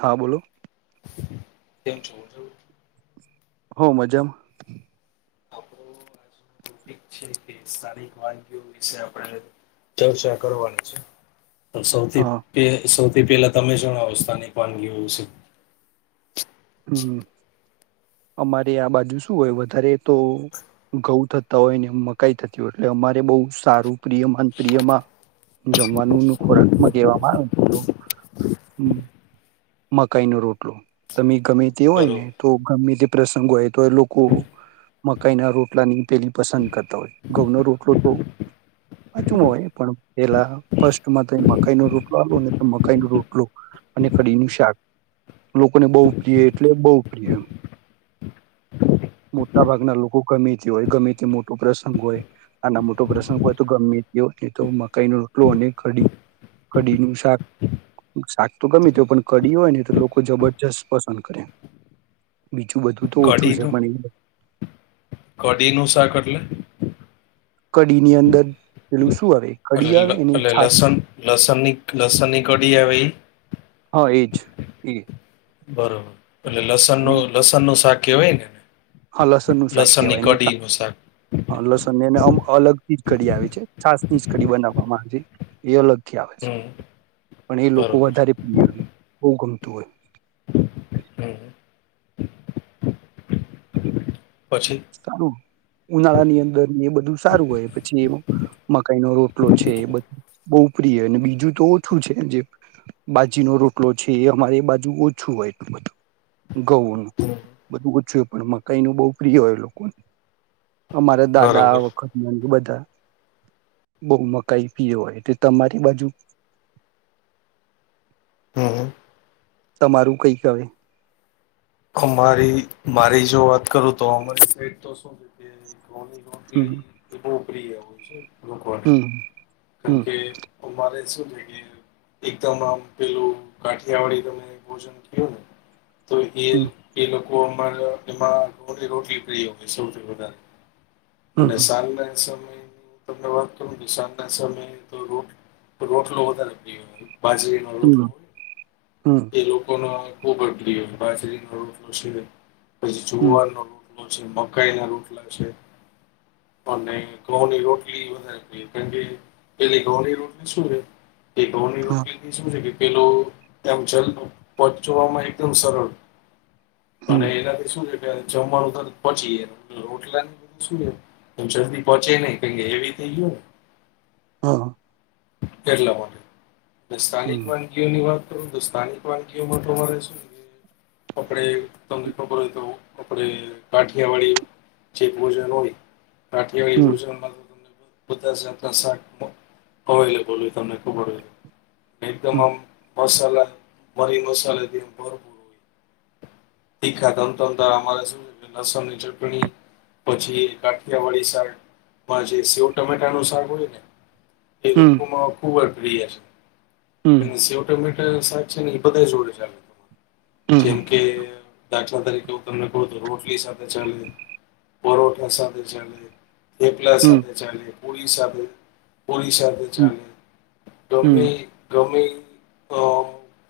હા બોલો તેમ [unintelligible] હો મજામાં કે સ્થાનિક વાનગીઓ વિશે આપણે ચર્ચા કરવાની છે તો સૌથી હા પે સૌથી થી પેલા તમે શણ અવસ્થાની વાનગી હોવું છે. હમ્મ, અમારે આ બાજુ શું હોય વધારે તો ઘઉં થતા હોય ને મકાઈ થતી હોય એટલે અમારે બહુ સારું પ્રિયમન પ્રિયમાં જમવાનું ખોરાકમાં લેવામાં આમ તો મકાઈ નો રોટલો તમે ગમે તે હોય ને બરોબર તો ગમે તે પ્રસંગો હોય તો એ લોકો મકાઈ ના રોટલા ની પેલી પસંદ કરતા હોય ઘઉં ન રોટલો તો આ જુ ન હોય પણ પેલા ફર્સ્ટમાં તો મકાઈ ન રોટલો ને મકાઈ ન રોટલો અને કઢી શા ક લોકોને બહુ પ્રિય એટલે બહુ પ્રિય. મોટા ભાગના લોકો ગમે તે હોય ગમે તે મોટો પ્રસંગ હોય આના મોટો પ્રસંગ હોય તો ગમે તે હોય તો મકાઈ ન રોટલો કઢી. કઢીનું શાક શાક તો ગમે તે હોય પણ કઢી હોય ને તો લોકો જબરજસ્ત પસંદ કરે. બીજું બધું તો ઓછું છે. પણ એ કઢી નું શાક એટલે? કઢીની અંદર પેલું શું આવે એટલે કઢી લ આવે એની એટલે છાસ લસન, લસણની, લસણની કઢી આવે એ? હા એજ એ બરોબર. એટલે લસણનું, અને લસણનું શાક કેહવાય ને? હા, લસણ નું શાક લસણની કહેવાયને. કઢીનું શાક હા, લસણને આમ અલગ થી જ કઢી આવે છે. છાસ ની જ કઢી બનાવવામાંમાં આવે છે એ અલગ થી આવે છે. હમ પણ એ લોકો બરોબર વધારે પ્રિય. બહુ ગમે. તો [unintelligible] હમ [inaudible] સારું ઉનાળા ની અંદર એ બધું સારું હોય પછી મકાઈ નો રોટલો છે એ બધ બહુ પ્રિય અને બીજું તો ઓછું છે જે બાજીનોો રોટલો છે એ અમારે બાજુ ઓછું હોય એટલું બધું ગૌનું હમ બધું ક પણ મકાઈ નું બહુ પ્રિય હોય લોકોને. અમારે દાદા બરોબર વખત ના બધા બહુ મકાઈ પીયો હોય એટ તમારી બાજુ હમ તમારું કઈ કવે. અમારી મારી જો વાત કરું તો અમારી સડ તો શું છે. કો હમ એવું. પ્રિય હોય છે. લોકોને હમ કારમ હમ કે અમારે એકમ આમ પેલું ગાઠિયા વાળી તમે ભોજન થયું ને તો હમ એ એ લોકો અ એમાં ર રોટલી પ્ર સૌથી વધારે અને હમ સાંગને સ તમને વાત કરું નિશાન ના સમયે તો રોટ રોટલો વધારે ગ બાજરીનો રોટલો હોય હમ એ લોકોનો બ બડતી બાજરીનો રોટલો છે. પછ હમ હમ જોવાનો ર છે મકાઈ ના રોટલા છે અને ઘઉ ની રોટલી વધારે કારણ કે પેલી ઘઉ ની રોટલી શું છે? હા [unintelligible] પેલો તેમ છે પ જોવામાં એકદમ સરળ હમ અને એનાથી શું જમવાનું તો પહચી જ રટલા બધું શું છે જલ્દી પહોંચે નહી કે એવી થઈ ગયો ને. હા એટલા મન સ્થાનિક હમ વાનગીઓની વાત હિન્દુસ્તાનિ વાનગીઓમાં તમારે શું? આપણે તમને ખબર હોય તો આપણે કાઠિયા વાળી ચક વોજન હોય. હમ રાઠિયાવાળી ભણ બધા શાક અવેલેબલ હોય તમને ખબર હો એક હમ મસાલા મરી મસાલા દ એમ ભરપૂર હોય. તીખા તંતંતરરે જોય લસણની ચટણી પછી કાઠિયા વાળી શાકમાં જે સેવ ટમેટાનું શાક હોય ને એ હમ લોકો માં ખુબ. વીય હમ એ ઓટોમે સાચ છે ને એ બધા જોડે ચાલે હમ જેમ કે દાખલા તરીકે હું તમને કહું તો રોટલી સાથે ચાલે પરઠા સાથે ચાલે. થેપલે હમ તે ચા અને ઓડસાભ ઓડિશાથી ચાલે ગમેમે હમ ગમે અ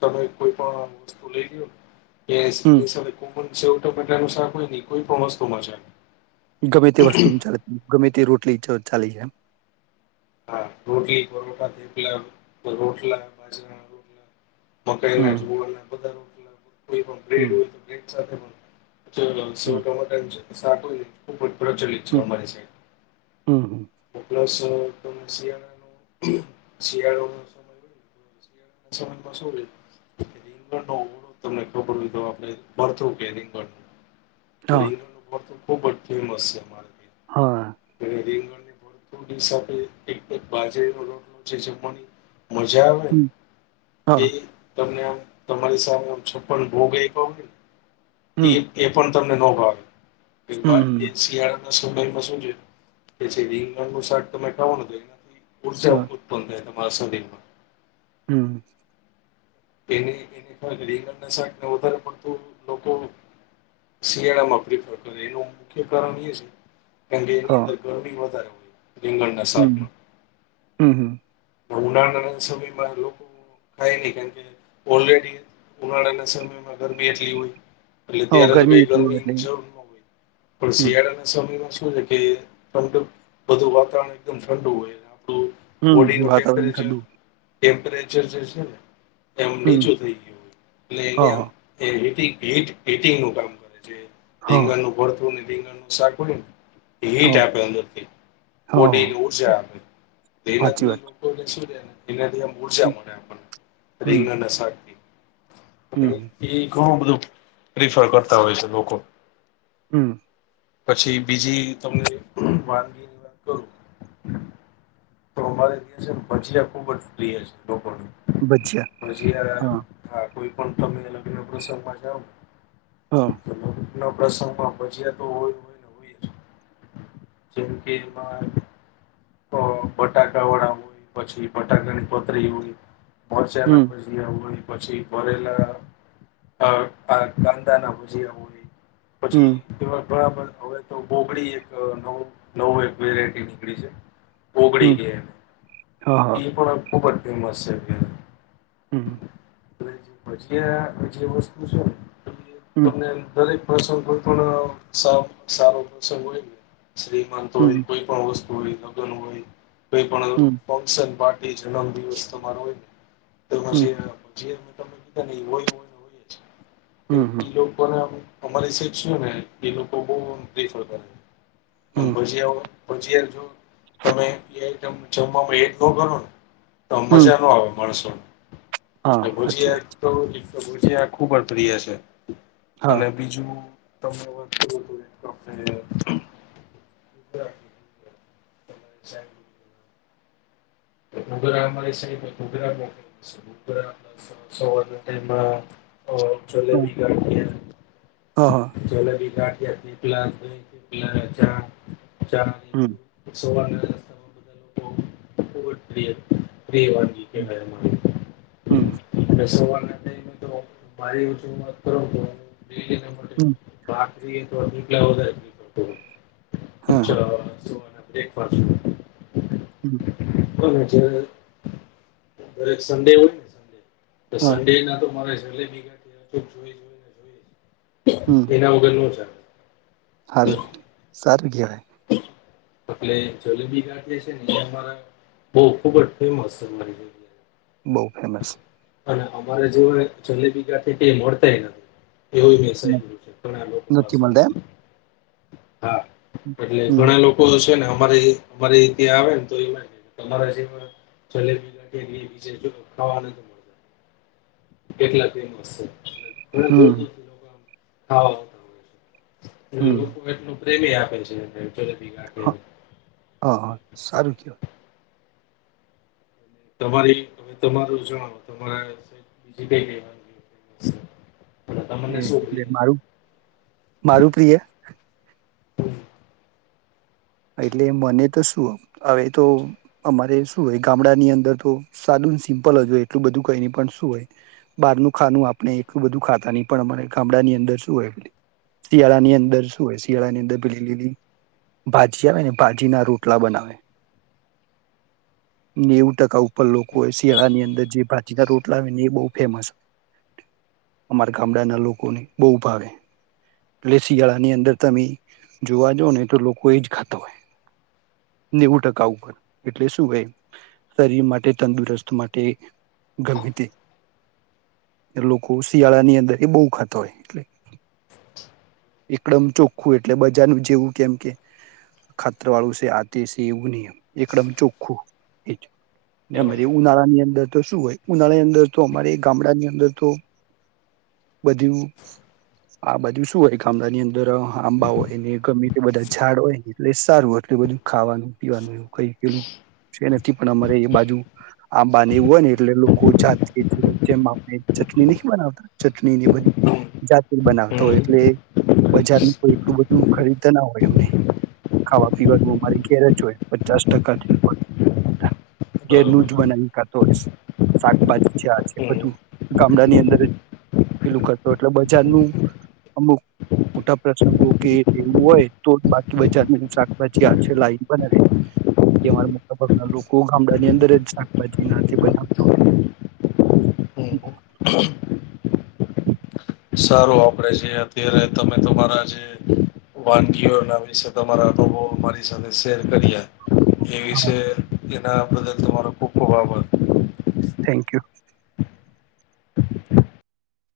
તમે કોઈ પણ વસ્તુ લઈ જૂઓ. એ એ હમ સવ એટ અનુસાર કોઈ નહી કોઈ પણ વસ્તુ મ જાય. ગમે તે વસ્તુ ચાલતી ગમે તે રોટલી ચાલી છેમ. હા, રોટલી, પરોઠા, થેપલાં પછ રોટલા બાજરાના મકઈના, હમ જુવારના બધાના કોઈ પણ બ્રેડ હમ હોય તો બ્રેડ સાથે પણ સેવ હમ ટામેટાંનું શાક હોય ખુબ જ પ્રચલિત છે હમ અમારી સાઈડ. હમ હમ ને પ્લસ શિયાળો, શિયાળો ના સમય માં શું હોય રીંગણનો ઓળો તમને ખબર હોય તો આપણે ભરથું કે રીંગણ હા રીંગણ નું ભરથું ખૂબ જ ફેમસ છે. માર હા એ રીંગણ ભરથું ની સાથે એક તો બાજરીનો રોટલો જે જમવાની મજા આવે હમ ને હા એ તમને આમ તમારી સામે આમ છપ્પન ભોગ એઈય તો હમ એ એ પણ તમને ન ભાવે. હમ [unintelligible] હમ એક શિયાળા [unintelligible] શું જોઈએ કે જે રીંગણ નું શાક તમારે ખાવાનું જોઈએ. ઉર્જા હા ઉત્પન્ન [unintelligible] માસુદીમાં. હમ એ એને કરીંગણના શાકને વધારે પડતું લોકો શિયાળામાં પ્રફર કરે એનું મુખ્ય કારણ એ છે. કારણ કે એની હા અંદર ગરણી વધારે હો રીંગણના હમ સાધમાં હમ હમ ઉનાળાના સમયમાં લોકો થાય નહી કારણકે ઓલરેડી ઉનાળાના સમયમાં ગરમી એટલી હોય. એટલે હ ત્યારે તો ગરમી કઈ [unintelligible] એટલી હોય એટલે જરૂર ન હોય પણ હમ શિયાળાના સમયમાં શું છે કે બધું વાતાવરણ એકદમ ઠંડુ હોય. આપણું હમ બોડીનું તરણ ટેમ્પરેચર ઠડુ ટેમ્પરેચર જે છે ને એમ હમ નીચું થઈ ગયું હો એટલે એલે હા એમ હા એ પ ગ પીટિંગ નું કામ કરે. હા લંગણ ન ભર થું રિંગ નુસાર પું હટ હા અંદર બ હા હા એની ઉર્જા તે સાચી વાત નથી એનાથી આમ મુજિયા મને આપણ રિંગ હમ અને શાક ની. આપડે હમ ઈ ઈ ઘણું ધું પ્રિફર કરતા હોય છે લોકો. હમ્મ પછી બીજી તમને વાનગી ની વાત કરું તો મારે દિવસે ભચિયા ખુબ જ પ્રિય છે ડોકોની ભજીયા ભજીઆરા હા ખા કોઈ પણ તમે અલગ અનગ પ્રસંગમાં જાઓ ને હા. ના પ્રસંગમાં ભજ્યા તો હોય હોય હોય ને જ. જેમ કે એમાં ઓ બટાકા વાળા હોય પછી બટાકાની પતરી હોય મોડજા ના હમ ભજીયા હોય પછી ભરેલા આ કા-કાંદા ના ભજીયા હોય. હમ પછી તેમાં બરાબર હવે તો બોગડી એક નવું નવું એક વેરાયટી નીકળી છે. હમ ઓગળી કે એને હા હા ઈ પણ અબ બહબત ફેમસ છે અત્યારે. હમ્મ, હમ્મ. [inaudible] ભજીયા જે વસ્તુ છે ને હમ તમને દરેક પ્રસંગ પર થોડો આ સાવ-સારો પ્રસંગ હોય ને શ્રીમંત હોય હમ કોઈ પણ વસ હોળી લગન હોય કોઈ પણ ઓલો હમ ફશન પા એ જન્મ દિવસ તમારો હોય હમ ને તો ભજીયા ના ભજીયા ના તમે કીધા ન હોય હોય ને હોય જ. કે હમ ઈ લોકોને નો અમુ અમારી સેટ શું ને એ લોકો બહુ આમ પ્રિફર કરે. તમ હમ પછી આઉં ભજીયા જો તમે એ જમ જમવામાં એટગો કરો ને તો હમ મજા નો આવે માણસો હા ને સાચી ગુજિયા એક વાત તો લીફ તો ભુજી આ ખુબ પ્રિય છે હા અને બીજું તમે વાત હત અચ્છા ડગરારેગરા સવારના અ ચલે હા ભગાડી હા હા જલેબી કા પીપલા દહી પીપલા ચા જામ હમ ઉ સ અને બય વાગી કે હમ તો મારી ઓછ વાત કરો. બ હમ માટે બ તોલા ચ હા સો એક પા હમ હજ બરે સંડે હોળ. તો હા સંડે ના તો મારે [inaudible] એના વગર નો ચાલ. હારુ. સારું કેવાય. એલે જલેબી ગાંઠ છે ને મારા બહ ખુબ જ ફેમસ છે. બહુ ફેમસ. અને અમારે જોવા જલેબી ગાથીયા કઈ મળતાય નથી. એવું મે સાંભળ્યું તું તમાર લોકો નથી પાસે. મળતા હા. એમ એટલે હમ ઘણા લોકો છે ને અરે અમારે ત્યાં આવે ને તો એ તમારા જલેબી [inaudible] કેટલા ફેમસ છે. ઘણા દૂર હમ દૂરથી હા. એ લોકો એટલુ પ્રેમી આપે છે. એને જલેબી હ ગાંઠિયાને હા હા સારું કેવા. તમારી તમે તમારું જણાવો તમાં સે બીજી કઈ કઈ વાનગી [inaudible] એ એટલે મારું મારું પ્રિય એટલે મને તો શું હવે તો અમારે શું હોય ગામડાની અંદર તો સાદું સિમ્પલ જ હોય એટલું બધું કઈ ન પણ શું હોય બહારનું ખાનું આપણે એટલું બધું ખાતા નહી પણ અમારે ગામડાની અંદર શું હોય શિયાળા ની અંદર શું હોય શિયાળા ની અંદર પેલી લીલી ભાજી આવેને ભાજી ના રોટલા બનાવે. નેવું ટકા ઉપર લોકો એ શિયાળાની અંદર જે ભાજી ના રોટલા આવે ને એ બહુ ફેમસ અમારા ગામડાના લોકોને બહુ ભાવે એટલે શિયાળાની અંદર તમે જોવા જ ને તો લોક કોઈ જ ખાતા હોય. નેવું ટકા ઉપર એટલે શું હોય શરીર માટે તંદુરસ્ત માટે ગમે તે લોકો શિયાળાની અંદર એ બહુ ખાતા હોય એટલે એકડમ ચોખ્ખું એટલે બજારનું જેવું કેમ કે ખાતર વાળું છે આતે છે એવું નહી એકડમ ચોખ્ખું એજ અમારે બરોબર ઉનાળા ની અંદર તો શું હોય ઉનાળાની અંદર તો અમારે ગામડાની અંદર તો બધી આ બધું શું હોય ખામડા ની અન દર આંબા હોય ને ગમે તે બધા ઝાડ હોય ને એટલે સારું એટલે બધું ખાવાનું પીવાનું એવું. કઈ પેલું છેને થી પણ અમારે એ બાજુ આંબા ને એવું હોય ને એટલે લોકો જાત એ જેમ આપણે ચટણી નહીં બનાવતા ચટણી ને બધી જાત એ બનાવતો હમ હોય બરોબર એટલે એ બજાર નું કોઈ ઓ એટલું બધું ખરીદતા ના હોય અમને ખાવા પીવાનું અમારે ઘેર જ હોય પચાસ ટકાથી ઉપર ઘેરનું જ બનાવી ખાતો હોયસ શાકભાજી છે આ છે બધું ગામડાની અંદર અ પેલું કરતો એટલે બજારનું અમુક મોટા પ્રસંગો કે એવું હોય તો બાકી બજારની શાકભાજી આ છે લાવને બનાવે અમા મોટાભાગના લોકો ગામડાની અંદર જ શાકભાજી ના બનાવતા હોય. સારો વાપરે છે અત્યારે તમે તમારા જે વાનગીઓના વિશે તમારા અનુભવો મારી સાથે શેર કર્યા એ હોય વિશે એના બદલ તમારો ખુબ ખૂબ આભાર. Thank you.